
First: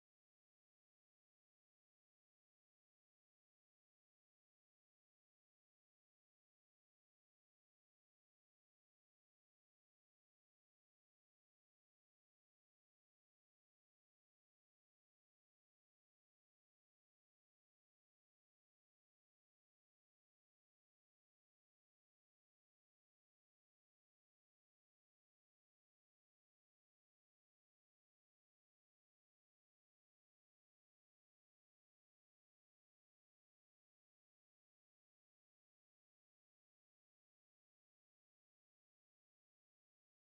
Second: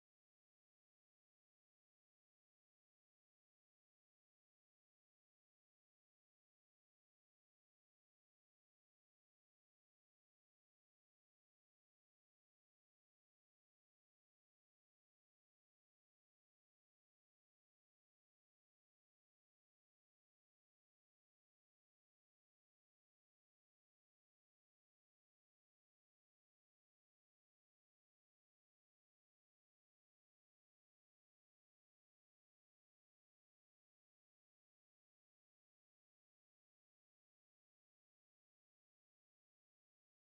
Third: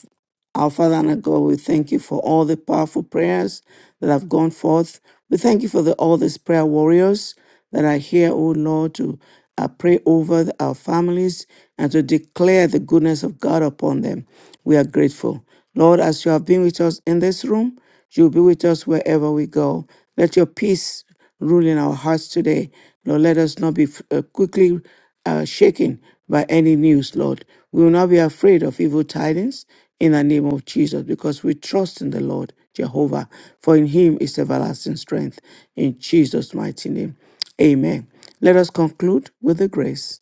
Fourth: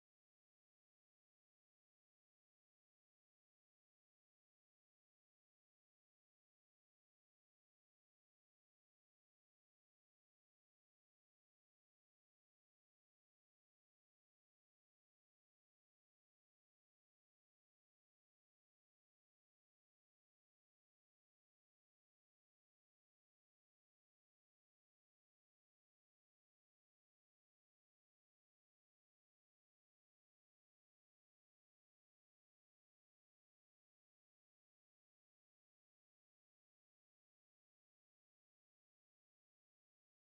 S1: our Father and our God, we thank you for all the powerful prayers that have gone forth. We thank you for the, all these prayer warriors that are here, O Lord, to uh, pray over the- our families and to declare the goodness of God upon them. We are grateful. Lord, as you have been with us in this room, you'll be with us wherever we go. Let your peace rule in our hearts today. Lord, let us not be uh, quickly uh, shaken by any news, Lord. We will not be afraid of evil tidings in the name of Jesus because we trust in the Lord Jehovah, for in him is everlasting strength. In Jesus' mighty name, amen. Let us conclude with the grace.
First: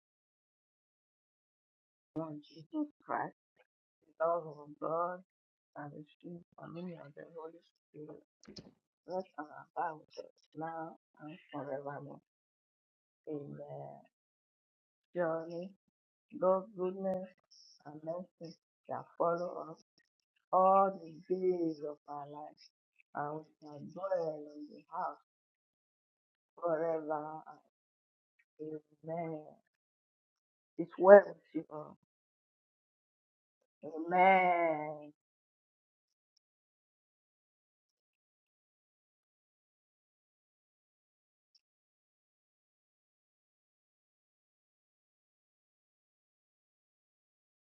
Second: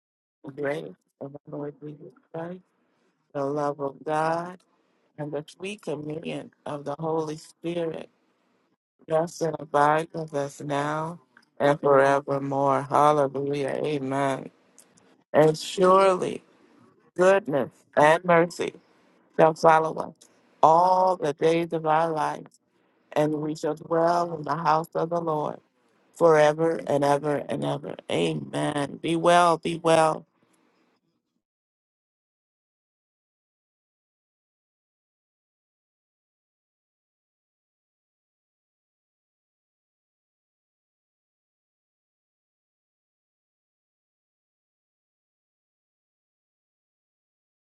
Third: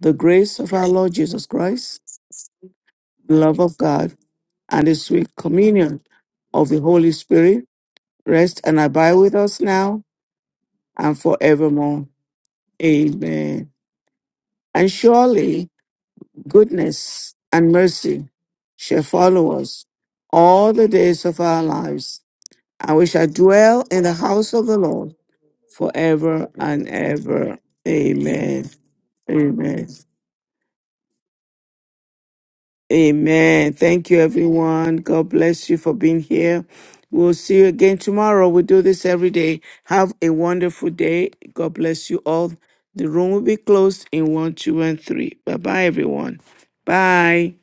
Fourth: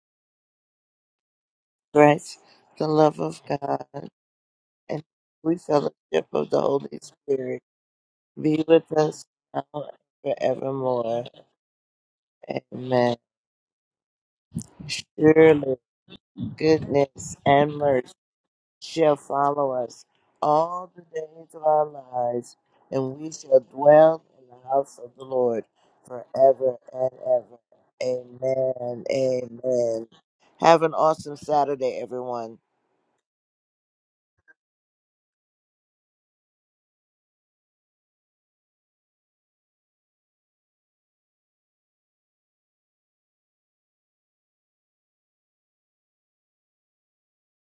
S1: The grace of our
S3: Grace
S1: Lord
S3: of
S1: Jesus
S3: our Lord Jesus
S1: Christ,
S2: Christ,
S4: one
S3: Christ,
S2: the
S4: Jesus
S2: love
S1: the
S4: Christ,
S2: of
S3: the
S1: love of
S3: love
S2: God,
S3: of
S1: God,
S4: the Lord
S3: God
S4: of
S1: and the
S2: and
S4: God,
S3: and
S1: sweet
S3: the
S2: we
S3: sweet
S4: and
S1: communion
S4: the
S2: fellowship
S4: true
S2: of
S3: communion
S2: the
S1: of the
S3: of the
S4: communion
S2: Holy
S1: Holy
S4: of the
S3: Holy
S4: Holy
S2: Spirit
S1: Spirit
S3: Spirit
S4: Spirit,
S1: rest
S2: be
S1: and
S2: with
S1: abide
S2: us
S4: rest
S1: with
S3: rest
S4: and
S3: and
S1: us
S2: now
S4: abide
S2: and
S1: now
S3: abide
S4: with us
S3: with us
S4: now
S1: and
S3: now
S2: forevermore.
S4: and
S3: and
S1: forevermore.
S4: forevermore.
S3: forevermore.
S2: Amen.
S1: Amen.
S3: Hallelujah.
S4: Amen.
S3: Amen.
S1: And
S3: And
S1: surely
S4: Surely
S2: Surely
S3: surely
S4: God's goodness
S1: goodness
S2: goodness
S3: goodness
S1: and
S2: and
S4: and
S2: mercy
S3: and
S1: mercy
S4: mercy
S3: mercy
S1: shall
S4: shall
S2: shall
S3: shall
S1: follow
S2: follow
S4: follow us
S1: us
S3: follow
S2: us
S3: us
S1: all the
S2: all
S4: all
S2: the
S3: all
S1: days
S3: the
S4: the
S1: of
S2: days
S1: our
S2: of
S3: days
S4: days
S3: of
S2: our
S4: of
S3: our
S1: lives,
S4: our
S2: lives,
S3: lives,
S4: life,
S1: and we
S2: and
S1: shall
S2: we
S3: and
S4: and we
S3: we
S2: shall
S3: shall
S4: shall
S1: dwell in the
S2: dwell
S3: dwell in
S4: dwell
S2: in
S1: house
S3: the
S1: of
S4: in
S2: the
S1: the
S4: the
S3: house
S2: house
S3: of
S2: of
S1: Lord
S3: the
S4: house
S2: the
S3: Lord
S2: Lord
S1: forever
S2: forever
S3: forever
S1: and
S3: and
S2: and
S3: ever
S4: forever.
S2: ever.
S1: ever.
S3: and ever.
S1: Amen.
S3: Amen.
S2: Amen.
S3: Be
S4: Amen.
S3: well, be
S1: Amen.
S2: Amen.
S3: well.
S2: Have
S4: It's
S2: an
S4: well
S2: awesome
S4: with you all.
S2: Saturday, everyone.
S1: Amen. Thank you,
S4: Amen.
S1: everyone. God bless you for being here. We'll see you again tomorrow. We do this every day. Have a wonderful day. God bless you all. The room will be closed in one, two, and three. Bye bye, everyone. Bye.